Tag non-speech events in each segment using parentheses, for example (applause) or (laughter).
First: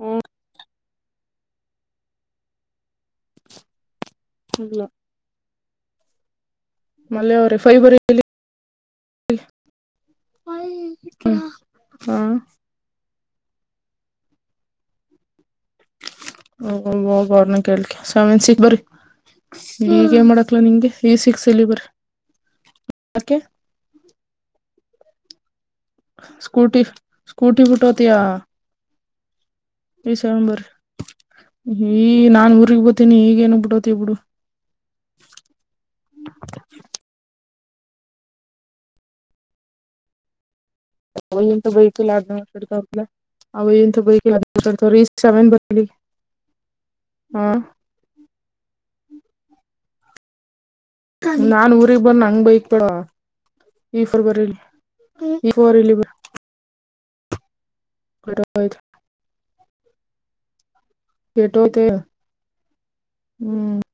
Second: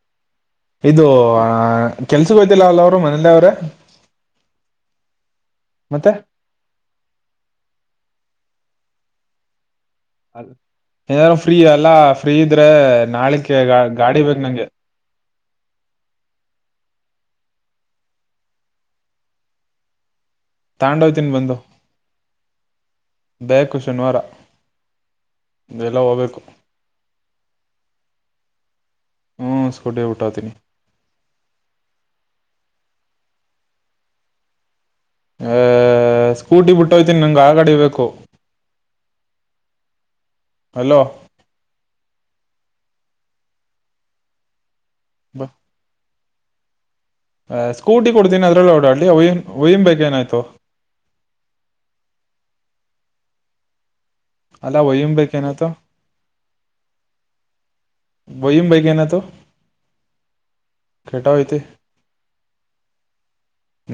ಹ್ಮ ಇದು ಕೆಲ್ಸಕ್ಕೆ ಹೋಯ್ತಿಲ್ಲ ಅಲ್ಲ ಅವರು ಮನಲ್ಲ ಅವ್ರ ಇಲ್ಲ ಮತ್ತೆ ಮಲ್ಲೆಯ ಅವ್ರೆ ಫೈಬರ್ ಅ ಏನಾರೂ ಫ್ರೀ ಅಲ್ಲಾ ಹ ಫ್ರೀ ಇದ್ರೆ ನಾಳ ಗಾಡಿ ಬೇಕು ನಂಗೆ ಬಬ ಅವರ್ನ ಕೇಳ್ಕ್ಕೆ ಸಾಮನ್ಸಗ್ ಬರಿ ಈಗೇ ಮಾಡ ನಿಂಗೆ ಈ ತಗೊಂಡೋಯ್ತೀನಿ ಬಂದು ಸಿಕ್ಸ್ಲ್ಲಿ ಬರ ಬೇಕು ಶನಿವಾರ ಎಲ್ಲ ಹೋಗ್ಬೇಕು ಸ್ಕೂಟಿ ಸ್ಕೂಟಿ ಪುಟೋತಿಯಾ ಹ್ಮ್ ಸ್ಕೂಟಿ ಬಿಟ್ಟೋತೀನಿ ಿಸೆಂಬರ್ ಈ ನಾನ್ ಊರ್ಗ್ ಹತೀನಿ ಈಗೇನ್ ಬಿಡೋತಿ ಬಿಡು ಆಹ ಸ್ಕೂಟಿ ಬಿಟ್ಟ ಹೋಗ್ತೀನಿ ನಂಗಗೆ ಆಗ ನಡಿಬೇಕು ಅವಂತ ಬೈಕ ಆ ಅವಂತ ಬೈಕ ತ ಇಸ್ ಸಾವ ಬಲಿ ಹ ಸ್ಕೂಟಿ ಕೊಡ್ತಿನನ ಅದ್ರಲ್ಲಲ್ಲಿ ಓಡಾಡ್ಲಿ ಒಯಿ ಒಯಿನ್ ಬೈಕ್ ಏನಾಯ್ತು ನಾನ್ ಊರಿಗ್ ಬಂದ ಹಂಗ ಬೈಕ್ಪಡ ಈ ಫೆ್ರವರಿಲಿ ಅಲ್ಲ ಒಯ್ಯನ್ ಬೈಕ್ ಈ ಏನಾಯ್ತು ಫ್ರವರಿಲಿ ಬಯಮ ಬೈಕನ ತ ಕೆಟುತ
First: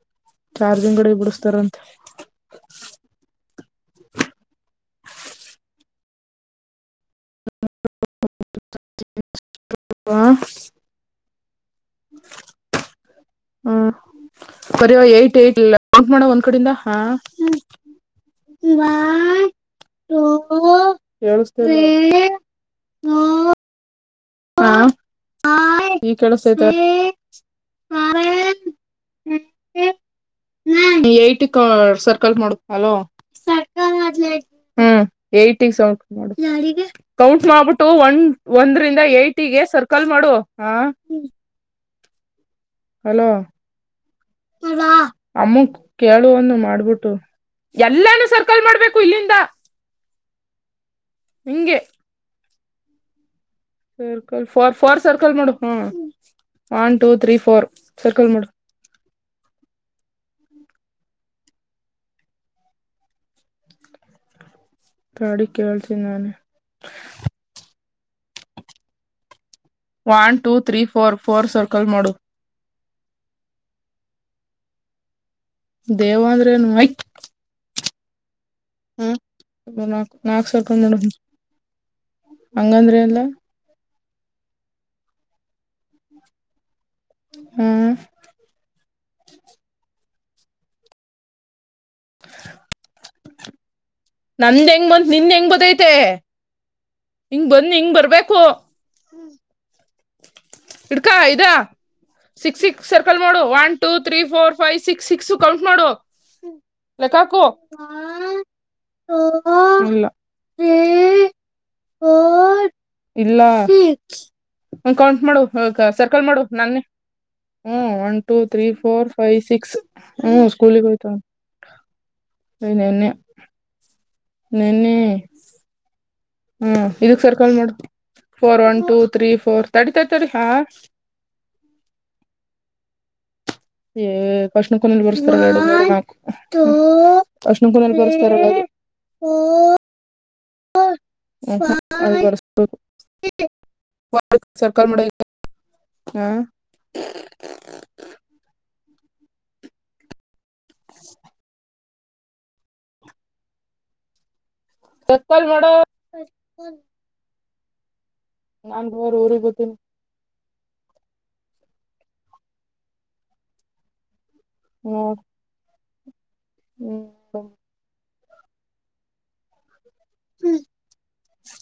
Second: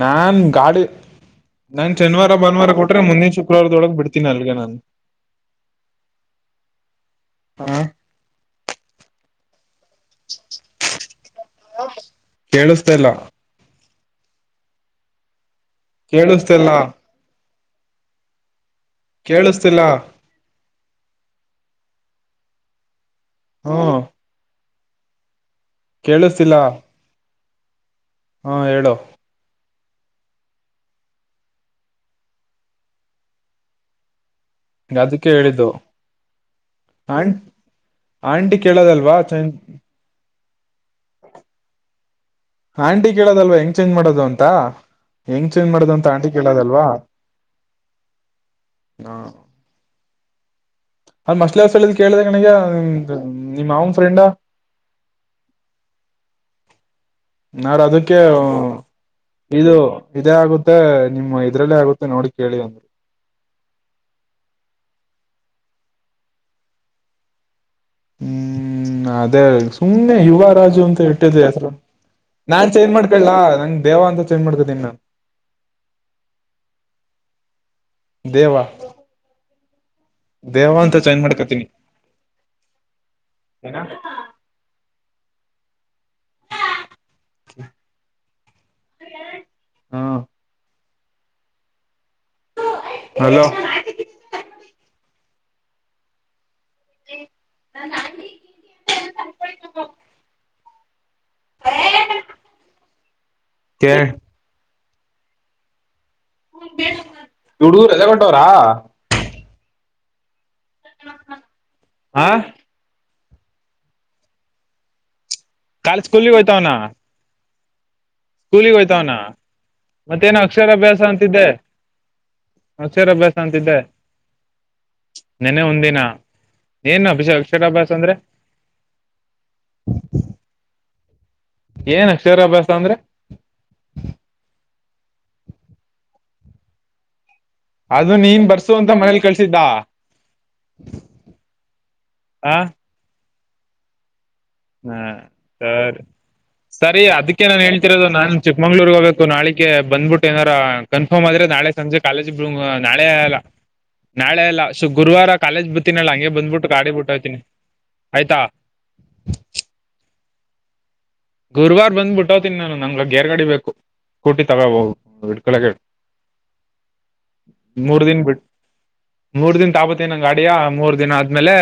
ನಾನ್ ಗಾಡಿ ಕಡೆ ಬಿಡಿಸತಾರಂತೆ ನಾನ್ ಶನಿವಾರ ಭಾನುವಾರ ಕೊಟ್ರೆ ಮುಂದಿನು ಕುಡಗ್ ಬಿಡ್ತೀಿ ಅಲ್ಲಿಗೆಾನು ಹ ಹ ಕೇಳಿಸ್ತಿಲ್ಲ ಹ್ಮ ಬರಿವಂ ಮಾಡ ಒಂದ್ ಕೇಳಿಸ್ತಿಲ್ಲ ಕಡಿಂದ ಹಾ ಒನ್ ಕೇಳಿಸ್ತಿಲ್ಲ ಹ ಹ್ಮ ಹ್ಮ ಹಾ ಹ ಈ ಕೆಳಸ ಹಾರ ಹಾ ಹೇಳು ಹ್ಮ ಸರ್ಕಲ್ ಮಾಡ ಹ್ಮ್ ಅದಕ್ಕೆ ಹೇಳಿದ್ದು ಏಿೌಂ ಆಂ ಕೌಂಟ್ ಮಾಡ್ಬಿಟ್ಟು ಒ ಆಂಟಿ ಒಂದ್ರಂದ ಕೇಳೋದಲ್ವಾ ಚೇಂಜ್ ಇಟಿಗೆ ಸರ್ಕಲ್ ಮಾಡುವ ಹ ಆಂಟಿ ಅಲೋ ಕೇಳೋದಲ್ವಾ ಹೆಂಗ್ ಚೇಂಜ್ ಮಾಡೋದು ಅಂತ ಹೆಂಗ್ ಅಮ್ಮು ಚೇಂಜ್ ಮಾಡೋದು ಅಂತ ಆಂಟಿ ಕೇಳುವ ಅಂದು ಕೇಳೋದಲ್ವಾ ಮಾಡ್ಬಿಟ್ಟು ಎಲ್ಲಾನೂ ಸರ್ಕಲ್ ಮಾಡ್ಬೇಕು ಇಲ್ಲಿಂದ ಅಲ್ ಮಸಳ ಹಿಂಗೆ ಹಸಳ ಕೇಳ್ದ ಕನಗ ಸರ್ಕಲ್ ಫಾರ್ ಫರ್ ಸರ್ಕಲ್ ಮಾಡೋಡ ಹ ಒನ್ ಟು ನಾರ ಅದಕ್ಕೆ ಇದು ಇದೇ ಆಗುತ್ತೆ ನಿಮ್ಮ ಇದ್ರಲ್ಲೇ ಆಗುತ್ತೆ ನೋಡಿ ಕೇಳಿ ಅಂದರು ತಾಡಿ ಕಳ್ಸ ನಾನ ಹ್ಮ್ ಅದೇ ಸುಮ್ನೆ ಒನ್ ಯುವ ಟೂ ತ್ರೀ ರಾಜು ಅಂತ ಫೋರ್ ಇಟ್ಟಿದ್ ಫೋರ್ ಹತ್ರ ಸರ್ಕಲ್ ಮಾಡು ನಾ ಚೇಂಜ್ ಮಾಡ್ಕೊಳ್ಳಲ್ಲಾ ನಂಗ್ ದೇವ ಅಂತ ಚೇಂಜ್ ಮಾಡ್ಕದೀ ನಾನನ್ ದೇವಂದ್ರೆನುೈ ದೇವಾ ನಾಕ ನಾಕ ಸರ್ಕ ಮೇಡಮ ಮಾಡ್ಕತೀನಿ ಹಂಗಂದ್ರೆ ಎಲ್ಲ ಏನ ಹ್ಮ್ ಹಲೋ ನಂದ ಹೆಂಗ ಬಂದ ನಿನ್ ಹೆಂಗ್ ಬದೈತೆ ಹಿಂಗ ಬನ್ನಿ ಹಿಂಗ ಬರ್ಬೇಕು ಇಡ್ಕಾ ಇದಾ six six circle no one two ಕೆ three four five six six count ಮಾಡೋ ಹುಡುಗರು ರಜೆ ಕೊಟ್ಟವ್ರಾ ಲೆಕ್ಕಾಕುಲ್ಲ ಆ ಇಲ್ಲ ಕೌಂಟ್ ಮಾಡು ಕಾಲ್ ಸರ್ಕಲ್ ಸ್ಕೂಲಿಗೆ ಮಾಡು ಹೋಯ್ತಾವನ ನನ್ನ ಹ್ಮ ಒನ್ ಟೂ ತ್ರೀ ಸ್ಕೂಲಿಗೆ ಫೋರ್ ಹೋಯ್ತಾವನ ಫೈವ್ ಸಿಕ್ಸ್ ಹ್ಮ್ ಸ್ಕೂಲ ಹಯ್ತ ಹಸಿರ್ ಅಭ್ಯಾಸ ಅಂತಿದ್ದೆ ನನ್ನ ನೆನ್ನೆ ಒಂದಿನ ಹ್ಮ ಏನ್ ಇದಕ್ ಅಭಿಷೇಕ್ ಸರ್ಕಲ್ ಮಾಡುದು ಅಕ್ಷರಾಭ್ಯಾಸ ಅಂದ್ರೆ four one two three four ತಡಿ ತರ್ ತಾರೆ ಹಾ ಏನ್ ಅಕ್ಷರಾಭ್ಯಾಸ ಅಂದ್ರೆ ಏ ಕಷ್ಣಕ್ಕೂನಲ್ಲಿ ಬರ್ಸ್ತಾರ ಕಷ್ಣ ಕುೂಲಲ್ ಅದು ಪುರಸ್ಕಾರ ನೀನ್ ಬರ್ಸು ಅಂತ ಮನೇಲಿ ಹ ಕಳ್ಸಿದ್ದ ಆ ಹ ಹ ಹಾ ಸರಿ ಹಾ ಸರಿ ಅದಕ್ಕೆ ನಾನ್ು ಹೇಳ್ತಿರೋದು ನಾನ್ ಚಿಕ್ಕಮಂಗ್ಳೂರ್ ಹೋಗ ನಾಳೆ ಬಂದ್ಬಿಟ್ಟು ಏನಾರ ಕನ್ಫರ್ಮ್ ಆದ್ರೆ ನಾಳೆ ಸಂಜೆ ಕಾಲೇಜ್ ನಾಳೆಲ್ಲ ನಾಳೆ ಎಲ್ಲ ಸು ಗುರುವಾರ ಸರ್ಕಲ್ ಕಾಲೇಜ್ ಮಾಡು ಬತಿನನ ಅಲ್ಲ ಹಂಗೆ ಬಂದ್ಬಿಟ್ಟು ಗಾಡಿ ಬಿಟ್ಟು ಹ್ತೀನಿ ನಾವಾರ ಊರಿಗೆಿಗೆ ಬತೀನಿ ಗುರುವಾರ ಬಂದ್ಬ ಬಿಟ್ಟತನಿ ನಾನು ನಂಗಗೆ ಗೇರ್ ಗಾಡಿ ಬೇಕು ಕೂಟಿ ತಗೋಬ ನೋಡ್ ಹಿಡ್ಕಳಗೆ ಹ್ಮ್ ಹ ಮೂರು ದಿನ ತಾಪತ್ತ ದಿನ ಗಾಡಿಯಾ ಮೂರ್ ದಿನ ಆದ್ಮೇಲೆ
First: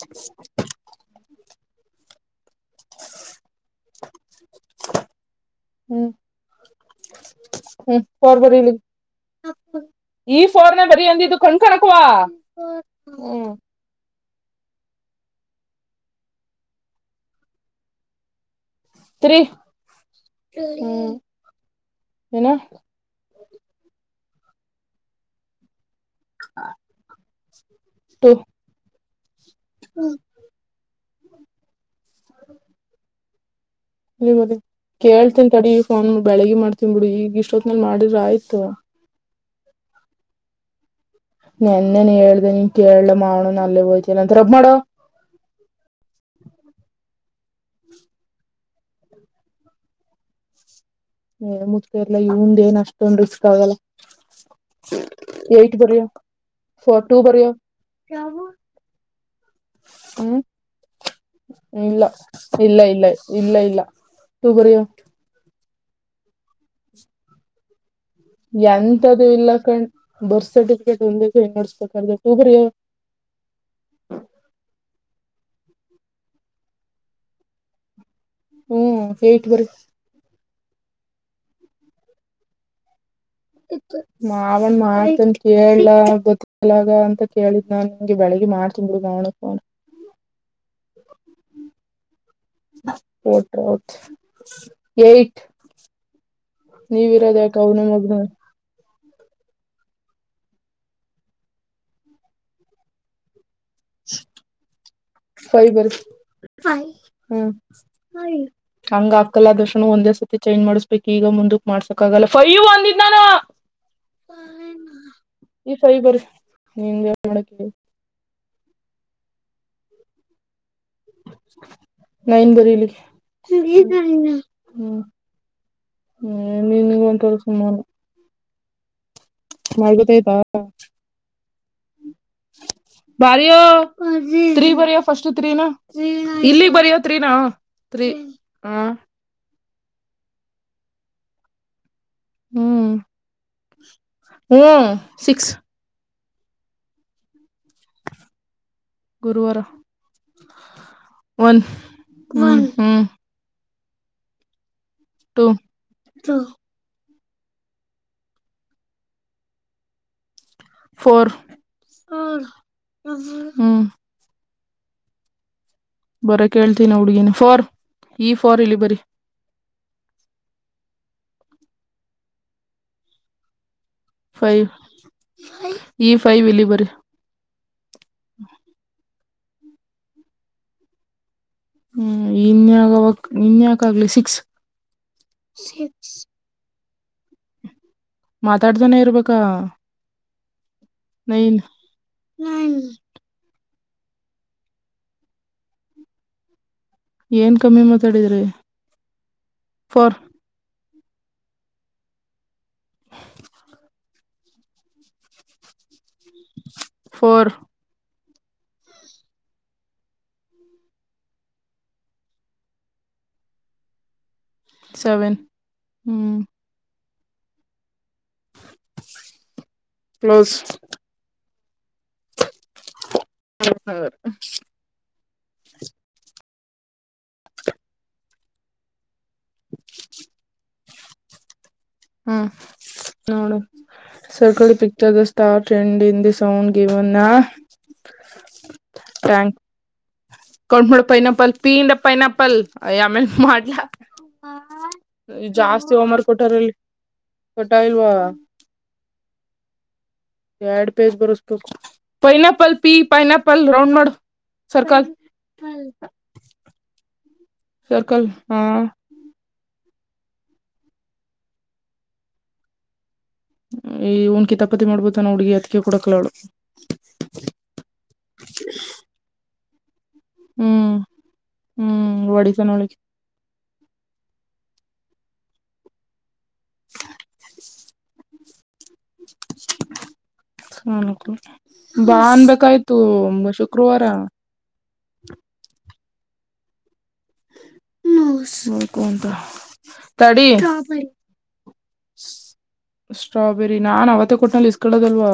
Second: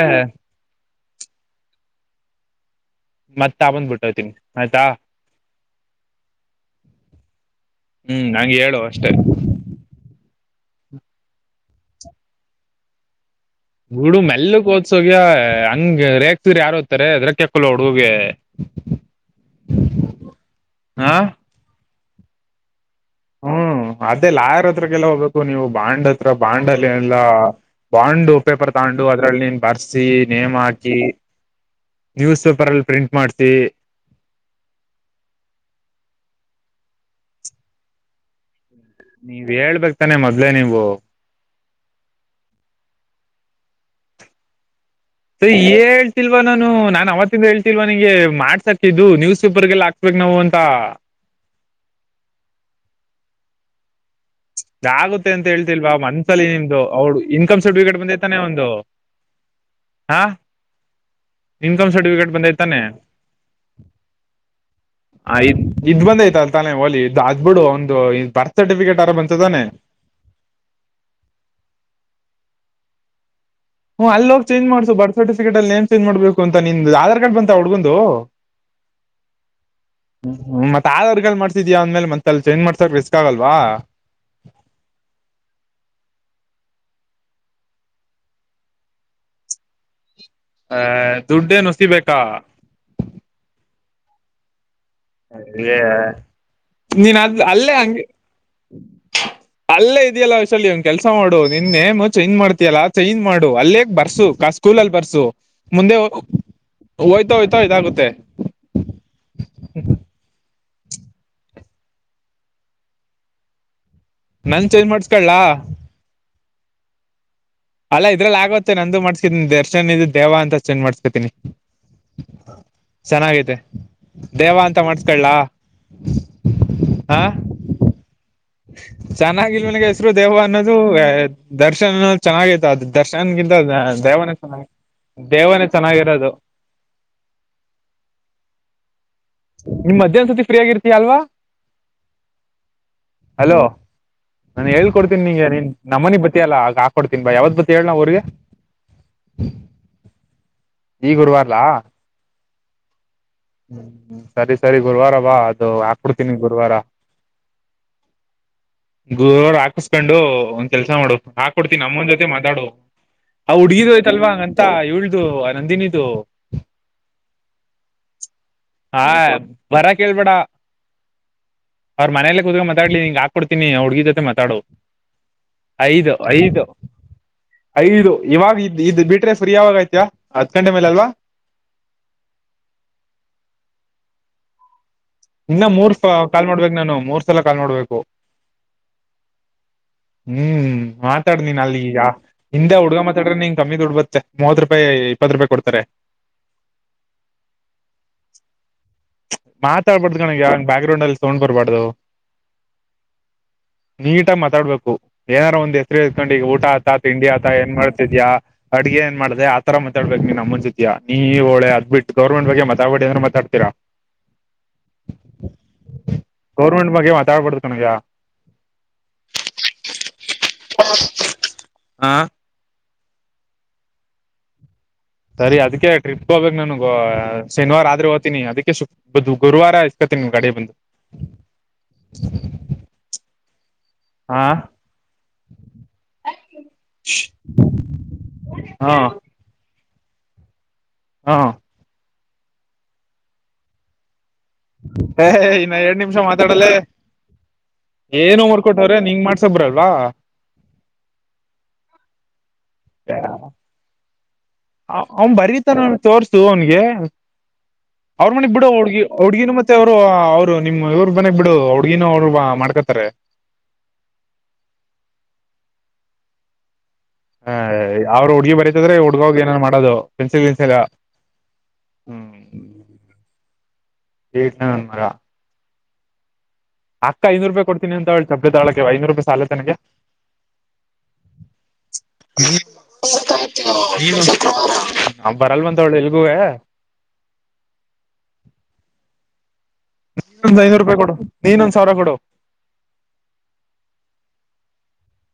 ಮತ್ತ ತಾಬನ್ ಬುಟ್ಟತಿ ಮಾಿತಾ ಹ್ಮ್ ಹ್ಮ್ ಫೋರ್ ನಂಗೆ ಬರೀ ಇಲ್ಲಿ ಹೇಳುವ ಅಷ್ಟೇ ಈ ಫೋರ್ನ ಬರಿೀ ಅಂದಿದ್ದು ಕಣ್ಕಣಕ್ವಾ ಹ್ಮ್ ಹುಡು ಮೆಲ್ಲಗ್ ಓದಸೋಗ ಹಂಗ ರೇಗ್ತರ್ ಯಾರ ಹದ್ತಾರೆ ಅದ್ರಕ್ಕೆಕ್ಕಲ್ಲ ಹುಡುಗಗೆ ಸ್ೀ ಹ್ಮ ಹಾ ಏನ ಅ ಲ ಆರ್ ಹತ್ರಕ್ಕೆಲ್ಲ ಹೋಗ್ಬೇಕು ನೀವು ಬಾಂಡ್ ಹತ್ರ ಬಾಂಡ್ ಅಲ್ಲಿ ಎಲ್ಲ ಬಾಂಡ್ ಟು ಪೇಪರ್ ತಗೊಂಡು ಅದ್ರಲ್ಲಿ ನೀನ್ ಬರ್ಸಿ ನೇಮ್ ಹಾಕಿ ನ್ಯೂಸ್ ಪೇಪರ್ ಅಲ್ಲಿ ಪ್ರಿಂಟ್ ಮಾಡ್ಸಿ ಹ ಮ ಕೇಳ್ತನ್ ತಡಿ ಈ ಫೋನ್ ಬೆಳಗ್ ಮಾಡ್ತೀನ್ಿ ಬಿಡು ಈಗ ಇಷ್ಟೊತ್ನಲ್ ಮಾಡಿದ್ರ ಆಯ್ತು ನೀವ್ ಹೇಳ್ಬೇಕಕ್ತಾನೆ ಮೊದ್ಲೆೇ ನೀವು ನೆನ್ನೆನ್ ಹೇಳ್ದ ನೀನ್ ಕೇಳಲ ಮಾಡೋ ಅಲ್ಲೇ ಹೋ್ತಲ್ಲ ಅಂತಬ್ಬ ಮಾಡುವ ಸ ಹೇಳ್ತಿಲ್ವಾ ನಾನು ನಾನ್ ಅವತ್ತಿಂದ ಹೇಳ್ತಿಲ್ವ ನಂಗೆ ಮಾಡ್ಸಕ್ ಇದು ನ್ಯೂಸ್ ಪೇಪರ್ ಲ್ಲ ಹಾಕ್ಸ್ಬೇಕು ನಾವು ಅಂತ ಮುಗ್ತಾ ಇಲಾ ಇಂದ್ ಏನ್ ಅಷ್ಟೊಂದು್ ರಿಸ್ಕ್ ಆಗಲ್ಲ ಗುತ್ತೆ ಅಂತ ಏಟ್ ಹೇಳ್ತಿಲ್ವಾ ಬರಿಯೋ ಮನ್ಸಲ್ಲಿ ನಿಮ್ದು ಫೋರ್ ಅವ್ಳ ಟೂ ಬರಿಯೋ ಇನ್ಕಮ್ ಸರ್ಟಿಫಿಕೇಟ್ ಬಂದೈತಾನೆ ಒಂದು ಹಾ ಹ್ಮ್ ಇನ್ಕಮ್ ಇಲ್ಲ ಸರ್ಟಿಫಿಕೇಟ್ ಬಂದಐ್ತಾನೆ ಇಲ್ಲ ಇಲ್ಲ ಇಲ್ಲ ಇಲ್ಲ ಟೂ ಬರಿಯೋ ಆಯ ಇದ್ ಬಂದ್ೈಐತ ಅಲ್ ತಾನೆ ಹೋಲಿ ಇದದು ಅ್ ಬಿಡು ಒಂದು ಬರ್ತ್ ಸರ್ಟಿಫಿಕೇಟ್ ಅರ ಬ ಇಲ್ಲಾ ಕ್ ಬರ್ತ್ ಸರ್ಟಿಫಿಕೇಟ್ ಒಂದೇ ನಡ್ಸ್ಬೇಕ್ರ ಸೂ್ರ ಹ್ಮ್ ಅಲ್ಲಿ ಹೋಗ ಚೇಜ್ ಮಾಡ್ಸು ಬರ್ ಸರ್ಿಫಿಕೇಟ್ ಅಲ್ಲಿ ೇನ್ ಚೇಂ್ಬೇಕ ಅಂತ ನಿಂದು ಆಧಾರ್ಡ್ ಬಂತ ಹುಡ್ಗೊಂಡಂದು ಹ್ಮ್ ಸೇಟ್ ಬರ ಹ್ಮ್ ಮತ್ ಆದವರ್ಗ ಮಾಡತಿದೀಾ ಅಂದ ಮೇಲೆ ಮತ್ತ ಅ ಚೇಜ್ ಮಾಡಸರ್ ಬ ಮಾವನ್ ಮಾಡ್ತನ್ ಕೇಳಲ ಗೊತ್ತಿಲ್ಲ ಅಂತ ಕೇಳಿದ್ ನನ್ಂಗೆ ಬೆಳಗ್ ಮಾಡ್ತನ್ ಬಿಡುನ ಅಹ ದುಡ್ಡೇ ನುಸಿಬೇಕಾ (inaudible) ನೀವ್ ನೀನ್ ಇರೋದ ಅದು ಯಾಕ ಅಲ್ಲೇ ಅವನ ಹಂಗಗೆ ಮಗ್ನ ಅಲ್ಲೇ ಇದೆಯಲ್ಲಶಲ್ಯ ಒನ್ ಕೆಲ್ಸ ಮಾಡು ನಿನ್ನೇಮ ಚೈಂಜ್ ಮಾಡ್ತಿಯಲ್ಲಾ ಚೈಂಜ್ ಮಾಡು ಅಲ್ಲೇಗ್ ಬರ್ಸು ಸ್ಕೂಲ ಅಲ್ಲಿ ಬರ್ಸು ಫೈ ಬರಿ ಮುಂದೆ ಹೋಯ್ತಾ ಹ್ಮ್ ಹೋಯ್ತಾ ಇದಯಾಗುತ್ತೆ ಹಂಗ ಹಾಕಲ್ಲ ದರ್ಶಣ ಒಂದ್ ಚೈಂ್ ಮಾಡಿಸ್ಬೇಕಕ್ ಈಗ ಮುಂದಕ್ ಮಾಡ್ಸಕ್ ಆಗಲ್ಲ ಫೈ್ ಒಂದ್ಾನ ನನ್ ಚೇಂಜ್ ಮಾಡ್ಸ್ಕಲ್ಲ ನಿಂದು ಅಲ್ಲ ಇದ್ರಲ್ಲಿ ಆಗತ್ತೆ ನಂದು ಮಾಡ್ಸ್ಕತೀನಿ ದರ್ಶನ್ ಇದು ದೇವ ಅಂತ ಚೆಂದ್ ಮಾಡ್ಸ್ಕತೀನಿ ನಾನ್ ಬರಿಲಿ ಚೆನ್ನಾಗೈತೆ ದೇವ ಅಂತ ಹ್ಮ ಮಾಡ್ಸ್ಕೊಳ್ಳಾ ನೀ ನೀ ಹಾ ಒಂಂತರ ಸುಮಾನ ಚೆನ್ನಾಗಿಲ್ ಮನಗೆ ಹೆಸರು ದೇವ ಅನ್ನೋದು ದರ್ಶನ್ ಅನ್ನೋದು ಚೆನ್ನಾಗೈತ ಅದು ಬಾರಯ ದರ್ಶನ್ಗಿಂತ ದೇವನೇ ಚೆನ್ನಾಗಿ ತ್ರೀ ಬರಿಯ ಫಸ್ಟ್ ತ್ರೀನ ದೇವನೇ ಚೆನ್ನಾಗಿರೋದು ಇಲ್ಲಿ ಬರಿಯ ತ್ರೀ ತ್ರತ್ರೀ ಹ ನಿಮ್ ಮಧ್ಯಾಹ್ನ್ ಸತಿ ಫ್ರೀ ಆಗಿರ್ತೀಯ ಅಲ್ವಾ ಹ್ಮ್ ಹಲೋ ನಾನು ಹ್ಮ್ ಹೇಳ್ಕೊಡ್ತೀನಿ ನಿಗೆ ಸಿಕ್ಸ್ ನೀನ್ ನಮ್ಮನಿ ಬಟ್ಟಿ ಅಲ್ಲ ಆಗ ಹಾಕೊಡ್ತೀನ್ ಬಾ ಯಾವತ್ ಬತ್ ಹೇಳಳ್ನ ಅವಊ್ರಿಗೆ ಗುರುವರುವಾರ ಈ ಒನ್ ಗುರುವಾರ್ಲಾ ಹ್ಮ್ ಹ್ಮ್ ಸರಿ ಸರಿ ಗುರುವಾರ ಬಾ ಟೂ ಅದು ಹಾಕ್ಬಡ್ತೀನಿ ಗುರುವಾರ ಗುರುವರು ಹಾಕಿಸಕಂಡು ಕೆಲ್ಸ ಮಾಡು ಫೋರ್ ಹಾಕ ಕೊಡ್ತೀನಿ ನಮ್ಮಂದ್ ಜೊತೆ ಮಾತಾಡ ಅವ್ ಹ್ಮ್ ಹುಡುಗಿದ್ೋಯ್ತಲ್ವಾ ತ್ತಾ ಇಳ್ದು ಆ ನಂದಿನಿ ಬರ ಕೇಳ್ತೀನಿ ಹುಡ್ಗೀನ ಫಾರ್ ಈ ಫಾರ್ ಇಲ್ಲಿ ಬರಿೀ ಬರ ಕೇಳ್ಬೇಡ ಅವ್ರ ಮನೇಲ್ಲ ಕೂತ್ಕ ಮಾತಾಡ್ಲಿಿಂಗ ಹಾಕ್ಕೊಡ್ತೀನಿ ಹುಡ್ಗಿ ಜೊತೆ ಮಾತಾಡುವ ಫೈವ್ ಈ ಐದು ಫೈವ್ ಐದು ಇಲ್ಲಿ ಬರಿ ಐದು ಇವಾಗ ಇದ್ ಇದ್ ಬಿಟ್ರೆ ಫ್ರೀ ಆವಾಗ ಆಯ್ತಿಯ ಹತ್ ಗಂಟೆ ಮೇಲೆ ಅಲ್ವಾ ಹ್ಮ್ ಇನ್ಯಾಗವಕ್ ಇನ್ಯಾಕ ಆಗ್ಲಿ ಸಿಕ್ಸ್ ಇನ್ನ ಮೂರ್ ಕಾಲ್ ಮಾಡ್ಬೇಕುಕ್ ನಾನು ಮೂರ್ ಸಲ ಕಾಲ್ ಮಾಡ್ಬೇಕು ಮಾತಾಡ್ದನೇ ಇರ್ಬೇಕಾ ಹ್ಮ್ ಮಾತಾಡ್ ನೈನ್ ನೀನ್ ಅಲ್ಲಿಗ ಹಿಂದೆ ಹುಡ್ಗ ಮಾತಾಡ್ರ ನೀನ್ ಕಮ್ಮಿ ದುಡ್ಬತ್ತೆ ಮೂವತ್ ರೂಪಾಯಿ ಇಪ್ಪತ್ತು ರೂಪಾಯಿ ಕೊಡ್ತಾರೆ ಏನ್ ಕಮ್ಮಿ ಮಾತಾಡಿದ್ರಿ ಫೋರ್ ಮಾತಾಡ್ಬಾರ್ದು ಕನಗೆ ಯಾವಂಗ ಬ್ಯಾಕ್ ಗ್ರೌಂಡ್ ಅಲ್ಲಿ ತೋೊಂಡ್ ಬರ್ಬಾರ್ದವು ನೀಟ್ ಆ ಮಾತಾಡ್ಬೇಕು ಏನಾದಾರ ಒಂದ ಹೆಸರು ಇತ್ಕೊಂಡು ಈ ಊಟ ಆತಾ ತಿಂಡಿ ಆತಾ ಫೋರ್ ಏನ್ ಮಾಡ್ತಿದ್ಯಾಾ ಅಡ್ಗೆ ನ್ ಮಾಡ್ದ ಆತರತಾಡ್ಬೇಕಕ್ ನೀ ನಮ್ಮನ್ ಜೊತತ್ಯ ನೀ ಹಳೆ ಅದ್ ಬಿಟ್ಟು ಗೌರ್ಮೆಂಟ್ಗ್ ಮಾತಾಡಡಿ ಅ್ರೆ ಮಾತಾ ಹತರಾ ಸೆವೆನ್ ಹ್ಮ್ ಸೇಪಡ್ತಣಯಾ ಪ್ಲೋಸ್ ಹಾ ಹೌ ಹೌದು ಸರಿ ಅದಕ ಟ್ರಿಪ್ ಹೋಗಬೇಕು ನನ್ಗೆ ವ ಶನಿವಾರ ಆದ್ರೆ ಹೋಗ್ತೀನಿ ಅದಕ್ಕೆ ಬ ಗುರುವಾರ ಇಸ್ಕತಿನಿ ಗಾಡಿ ಬಂದು. ಹ್ಮ್ ನೋಡು. ಹಾ ಸರ್ಕಳಿ picture star trend in the sound ಗಿವನ್ನಾ ಹಾ. ಕೌಂಟ್ ಮಾಡಪ್ಪ ಹಾ ಪೈನಾಪಲ್ ಪಿ ಇಂದ ಪೈನಾಪಲ್ ಅಯ್ಯ ಆಮೇಲ್ ಮಾಡ್ಲ. ಹೇಯ್ ಇನ್ನ ಎರಡ್ ನಿಮಿಷ ಮಾತಾಡಲ್ಲೇ ಕೊಟ್ಟಾರಲ್ಲಿ ಕೊಟ್ಟ ಇಲ್ವಾ ಏನು ಮರ್ಕೊಟ್ಟವ್ರೆ ನಿಂಗ ಮಾಡ್ಸ ಎರಡ್ ಪೇಜ್ ಬರಸ್ಕೊಟ್ ಪೈನಾಪಲ್ ಪಿ ಪೈನಾಪಲ್ ರೌಂಡ್ ಮಾ ಆ ಅವ್ನ್ ಬರೀತಾನ್ ಅವ್ನ್ ತೋರ್ಸು ಅವನ್ಗೆ. ಸರ್ಕಲ್ ಅವ್ರ ಮನೆಗ್ ಹಾ ಬಿಡು ಹುಡ್ಗಿ ಹುಡ್ಗಿನ ಮ ತ್ತೆ ಅವ್ರು ಅವ್ರು ನಿಮ್ ಇವ್ರರು ಮನೆಗ್ ಬಿಡು ಆ ಹುಡ್ಗಿನು ಅವ್ರು ಮಾಡ್ಕೊತಾರೆ. ಈ ಇವ್ನ್ ಕಿತಾಪತಿ ಮಾಡ್ಕೋತಾನೆ ಹುಡ್ಗಿ ಅದ್ಕೆ ಕೊಡಕ್ಕಿಲ್ಲ ಅವ್ಳು. ಹ ಅವ್ರ್ ಹುಡ್ಗಿ ಬರಿತಿದ್ರೆ ಈ ಹುಡ್ಗ ಹೋಗ್ ಏನೇನೋ ಮಾಡೋದು. ಪೆನ್ಸಿಲ್ ಗಿನ್ಸಿಲ್ ಹ್ಮ್ ಹ್ಮ್. ಹೊಡಿತಾನ ಅವಳಿಗೆ ಕೀಟ್ಲೆ ನಾನ್ ಮಗ. ಅಕ್ಕ ಐನೂರುಪಾಯಿ ಕೊಡ್ತೀನಿ ಅಂತವ್ಳೆ ಚಪ್ಪಲಿ ತಗೊಳ್ಳೋಕೆ ಐದನೂರ್ ರುಪಾಯ್ ಸಾಲತ್ತಾ ನಿಂಗೆ. ಹ್ಮ್ ಹ್ಮ್. ಬಾ ಅನ್ಬೇಕಾಗಿತ್ತು ಶುಕ್ರವಾರ. ಗುರುವೇ ನೋ (unintelligible) ಒಂದ್ ಐನೂರು ರೂಪಾಯಿ ಕೊಡು ನೀನೊಂದ್ ಸಾವಿರ ಕೊಡು ಸ್ಟ್ರಾಬೆರಿ ನಾನ್ ಅವತ್ತೇ ಕೊಟ್ನಲ್ಲ ಇಸ್ಕೊಳ್ಳೋದಲ್ವಾ.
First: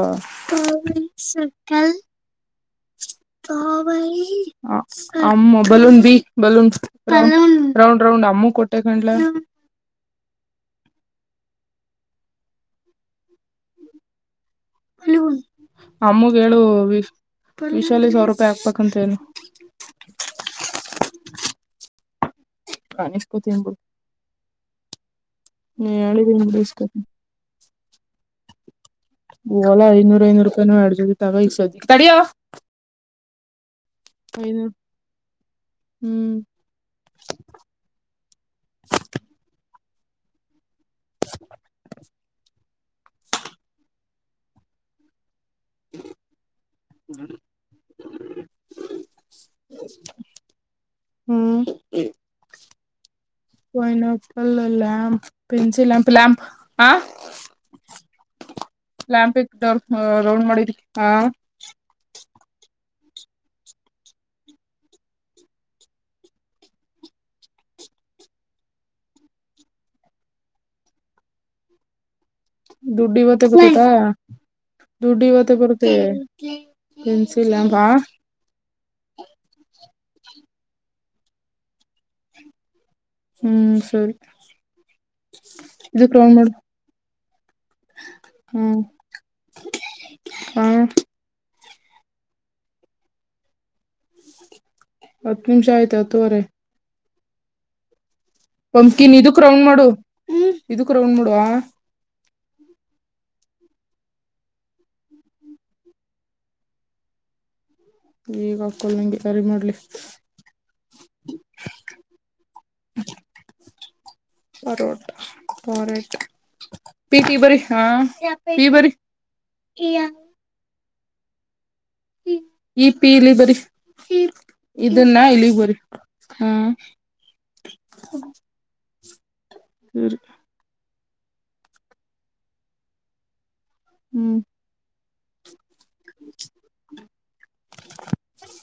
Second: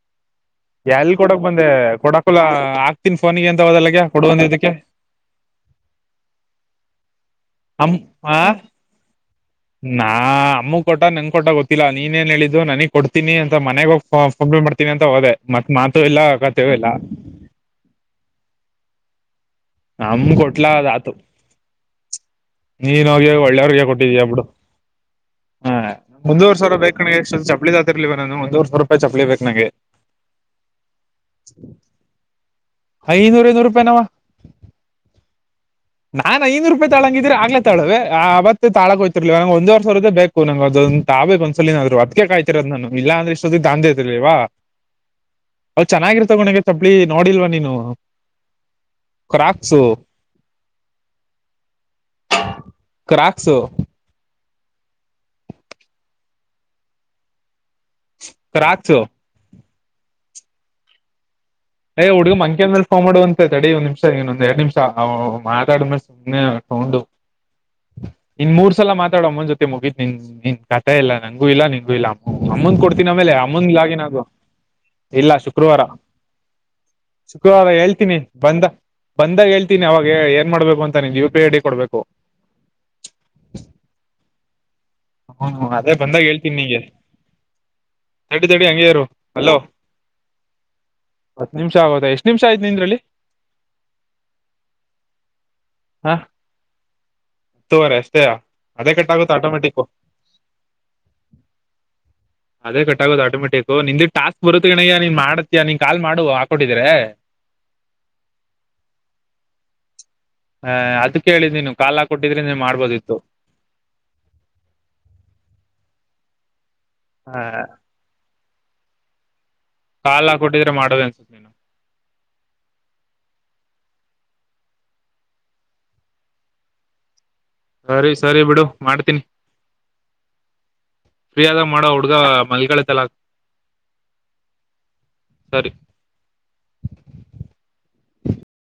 ಎಲ್ ಕೊಡಕ್ ಬಂದೆ ಹಾ ಕೊಡಕಲ್ಲ ಹಾಕ್ತಿನ್ ಫೋನಿಗೆ ಅಂತ ಹೋದಲ್ಲಗೆ ಕೊಡು ಅಂದಿದ್ದಕ್ಕೆ ಹಾ. ಅಮ್ಮ ಬಲೂನ್ ಬಿ ಬಲೂನ್ ಅಮ್ ರೌಂಡ್ ರೌಂಡ್ ಆ ಅಮ್ಮಂಗ್ ಕೊಟ್ಟೆ ಕಣ್ಲಾ. ನಾ ಅಮ್ಮಗ್ ಕೊಟ್ಟ ನಂಗ್ ಕೊಟ್ಟ ಗೊತ್ತಿಲ್ಲ ನೀನೇನ್ ಹೇಳಿದ್ದು ನನಗ್ ಕೊಡ್ತೀನಿ ಅಂತ ಮನೆಗ ಹೋಗ್ (unintelligible) ಮಾಡ್ತೀನಿ ಅಂತ ಹೋದೆ ಬಲೂನ್ ಮತ್ ಮಾತು ಇಲ್ಲ ಅಮ್ಮಗ್ ಹೇಳು ಕಥೆಯೂ ಇಲ್ಲ. ವಿ- ವಿಶಾಲಿ ಸಾವಿರ ರೂಪಾಯಿ ಹಾಕ್ಬೇಕಂತ ಏನು ನಮ್ ಕೊಟ್ಲಾ ಅದ್ ಆತು ನೀನ್ ಹೋಗಿ ಅನಿಸ್ಕೋತೀನಿ ಬಿಡು ಒಳ್ಳೆಯವ್ರಿಗೆ ಕೊಟ್ಟಿದೀಯ ಬುಡು. ಹಾ ನೀ ಹೇಳಿದೀನಿ ಒಂದೂವರ್ ಬಿಡು ಸಾವಿರ ಬೇಕ್ ಇಸ್ಕೋತೀನಿ ಕಣೆ ಚಪ್ಲಿ ತಗೊತಿರಲಿಲ್ವಾ ನಾನು ಒಂದೂವರ್ ಸಾವ್ರ ಓಲಾ ಐನೂರು ಐನೂರು ರೂಪಾಯಿನೂ (unintelligible) ದಿನದ ತಾವ ತಡಿಯೋ. ಐನೂರ್ ಐನೂರ್ ರೂಪಾಯಿ ನಾವ. ಏನು. ನಾನ್ ಐನೂರು ರೂಪಾಯಿ ತಾಳಂಗಿದ್ರೆ ಆಗ್ಲೇ ತಾಳುವೆ ಆ ಆವತ್ತೆ ತಾಳಗೋಯ್ತಿರ್ಲಿಲ್ಲ ಒಂದ್ ವರ್ ಸಾವ್ರದ್ದೆ ಬೇಕು ನಂಗ್ ಅದ್ ತಾಬೇಕು ಒಂದಸಲಿನನಾದ್ರು ಅದಕ್ಕೆ ಕಾಯ್ತಿರೋದ್ ನಾನು ಇಲ್ಲ ಅಂದ್ರೆ ಇಷ್ಟೊತ್ತಿಗೆ ತಗೊಂತಿದ್ದಿರ್ಲಿಲ್ವಾ. ಅವ್ ಚೆನ್ನಾಗಿರ್ತವೆ ಕಣೆ ಚಪ್ಲಿ ನೋಡಿಲ್ವಾ ನೀನು. ಕ್ರಾಕ್ಸು ಹ್ಮ್. ಕ್ರಾಕ್ಸು. ಅಲ್ಲಲ್ಲ ಪೆನ್ಸಿಲ್ ಲ್ಯಾಂಪ್ ಲ್ಯಾಂಪ್ ಆ. ಕ್ರಾಕ್ಸು. (unintelligible) ರೌಂಡ್ ಮಾಡಿ ಆ. ಏ ಹುಡುಗ ಮಂ (unintelligible) ಮಾಡುವಂತೈ ತಡಿ ಒಂದ್ ನಿಮಿಷ ಇನ್ನೊಂದ ಎರಡ್ ನಿಮಿಷ ಮಾತಾಡ್ಮೇಲೆ ಸುಮ್ಮನೆ ತಗೊಂಡು ಇನ್ ಮೂರ್ ಸಲ ಮಾತಾಡ್ ಅಮ್ಮನ್ ಜೊತೆ ಮುಗೀತ್ ನಿನ್ ನಿನ್ ಕಥೆ ಇಲ್ಲ ನಂಗೂ ಇಲ್ಲ ನಿನ್ಗೂ ಇಲ್ಲ. ಅಮ್ಮಂಗ್ ಕೊಡ್ತೀನಿ ದುಡ್ಡು ಆಮೇಲೆ ಇವತ್ತೇ ಅಮ್ಮಂಗ್ ಬರುತ್ತಾ ಲಾಗಿನ್ ಆಗು ದುಡ್ಡು ಇಲ್ಲ ಇವತ್ತೇ ಶುಕ್ರವಾರ. ಬರುತ್ತೆ ಪೆನ್ಸಿಲ್ ಶುಕ್ರವಾರ ಬಾ ಹೇಳ್ತೀನಿ ಬಂದ ಬಂದಾಗ ಹೇಳ್ತಿ ನಿ ಅವಾಗ ಏನ್ ಮಾಡ್ಬೇಕು ಅಂತ ನಿಮಗೆ ಯು ಪಿ ಐ ಡಿ ಕೊಡ್ಬೇಕು. ಹ್ಮ್ ಸರಿ ಹ್ಮ್ ಹ್ಮ್ ಅದೇ ಇದಕ್ ಬಂದಾಗ ರೌಂಡ್ ಮಾಡು ಹೇಳ್ತೀನಿ ನಿಂಗೆ. ತಡಿ ತಡಿ ಹ್ಮ್ ಹಂಗೆ ಇರು ಹಲೋ. ಹಾ ನಿಮಿಷ ಆಗೋದಾ ಎಷ್ಟ್ ನಿಮಿಷ ಆಯ್ತು ನಿಂದ್ರಲ್ಲಿ. ಹತ್ ನಿಮಿಷ ಆಯ್ತ್ ಹತ್ತೂವರೆ. ತೂವರೆ ಪಂಪ್ಕಿನ್ ಇದಕ್ ರೌಂಡ್ ಮಾಡು ಇದಕ್ ರೌಂಡ್ ಮಾಡು ಆ. ಅದೇ ಕಟ್ಟಾಗೋದು ಆಟೋಮೆಟಿಕ್ ನಿಂದು ಟಾಸ್ಕ್ ಬರುತ್ತೆ ಗಣಯ್ಯ ನೀನ್ ಮಾಡತೀಯ ನೀನ್ ಕಾಲ್ ಮಾಡುವ ಹಾಕೋಟ್ಟಿದ್ರೆ (unintelligible) ಈಗ ಆಗಲ್ಲ ನಂಗೆ ಕರೆ ಮಾಡ್ಲಿ ಹ ಅದ ಕೇಳಿದೀನೀ ಕಾಲ ಹಾಕಿ ಕೊಟ್ಟಿದ್ರೆ ನೀ ಮಾಡ್ಬೋದಿತ್ತು (unintelligible) ಪಿ ಪಿ ಬರಿ ಹಾ ಪಿ ಬರಿ ಕಾಲ ಹಾಕ್ ಕೊಟ್ಟಿದ್ರೆ ಮಾಡೋದೇನ ಈ ಪಿ ಅಲ್ಲಿ ಬರಿ ಇದನ್ನ ಇಲ್ಲಿಗ್ ಬರಿ ಹೂ ಸರಿ ಸರಿ ಬಿಡು ಮಾಡ್ತೀನಿ ಸರಿ ಫ್ರೀ ಆದಾಗ ಮಾಡು ಆ ಹುಡ್ಗ ಮಲ್ಗಳತ ಅಲ್ಲಾ ಹ್ಮ್ ಸರಿ (unintelligible)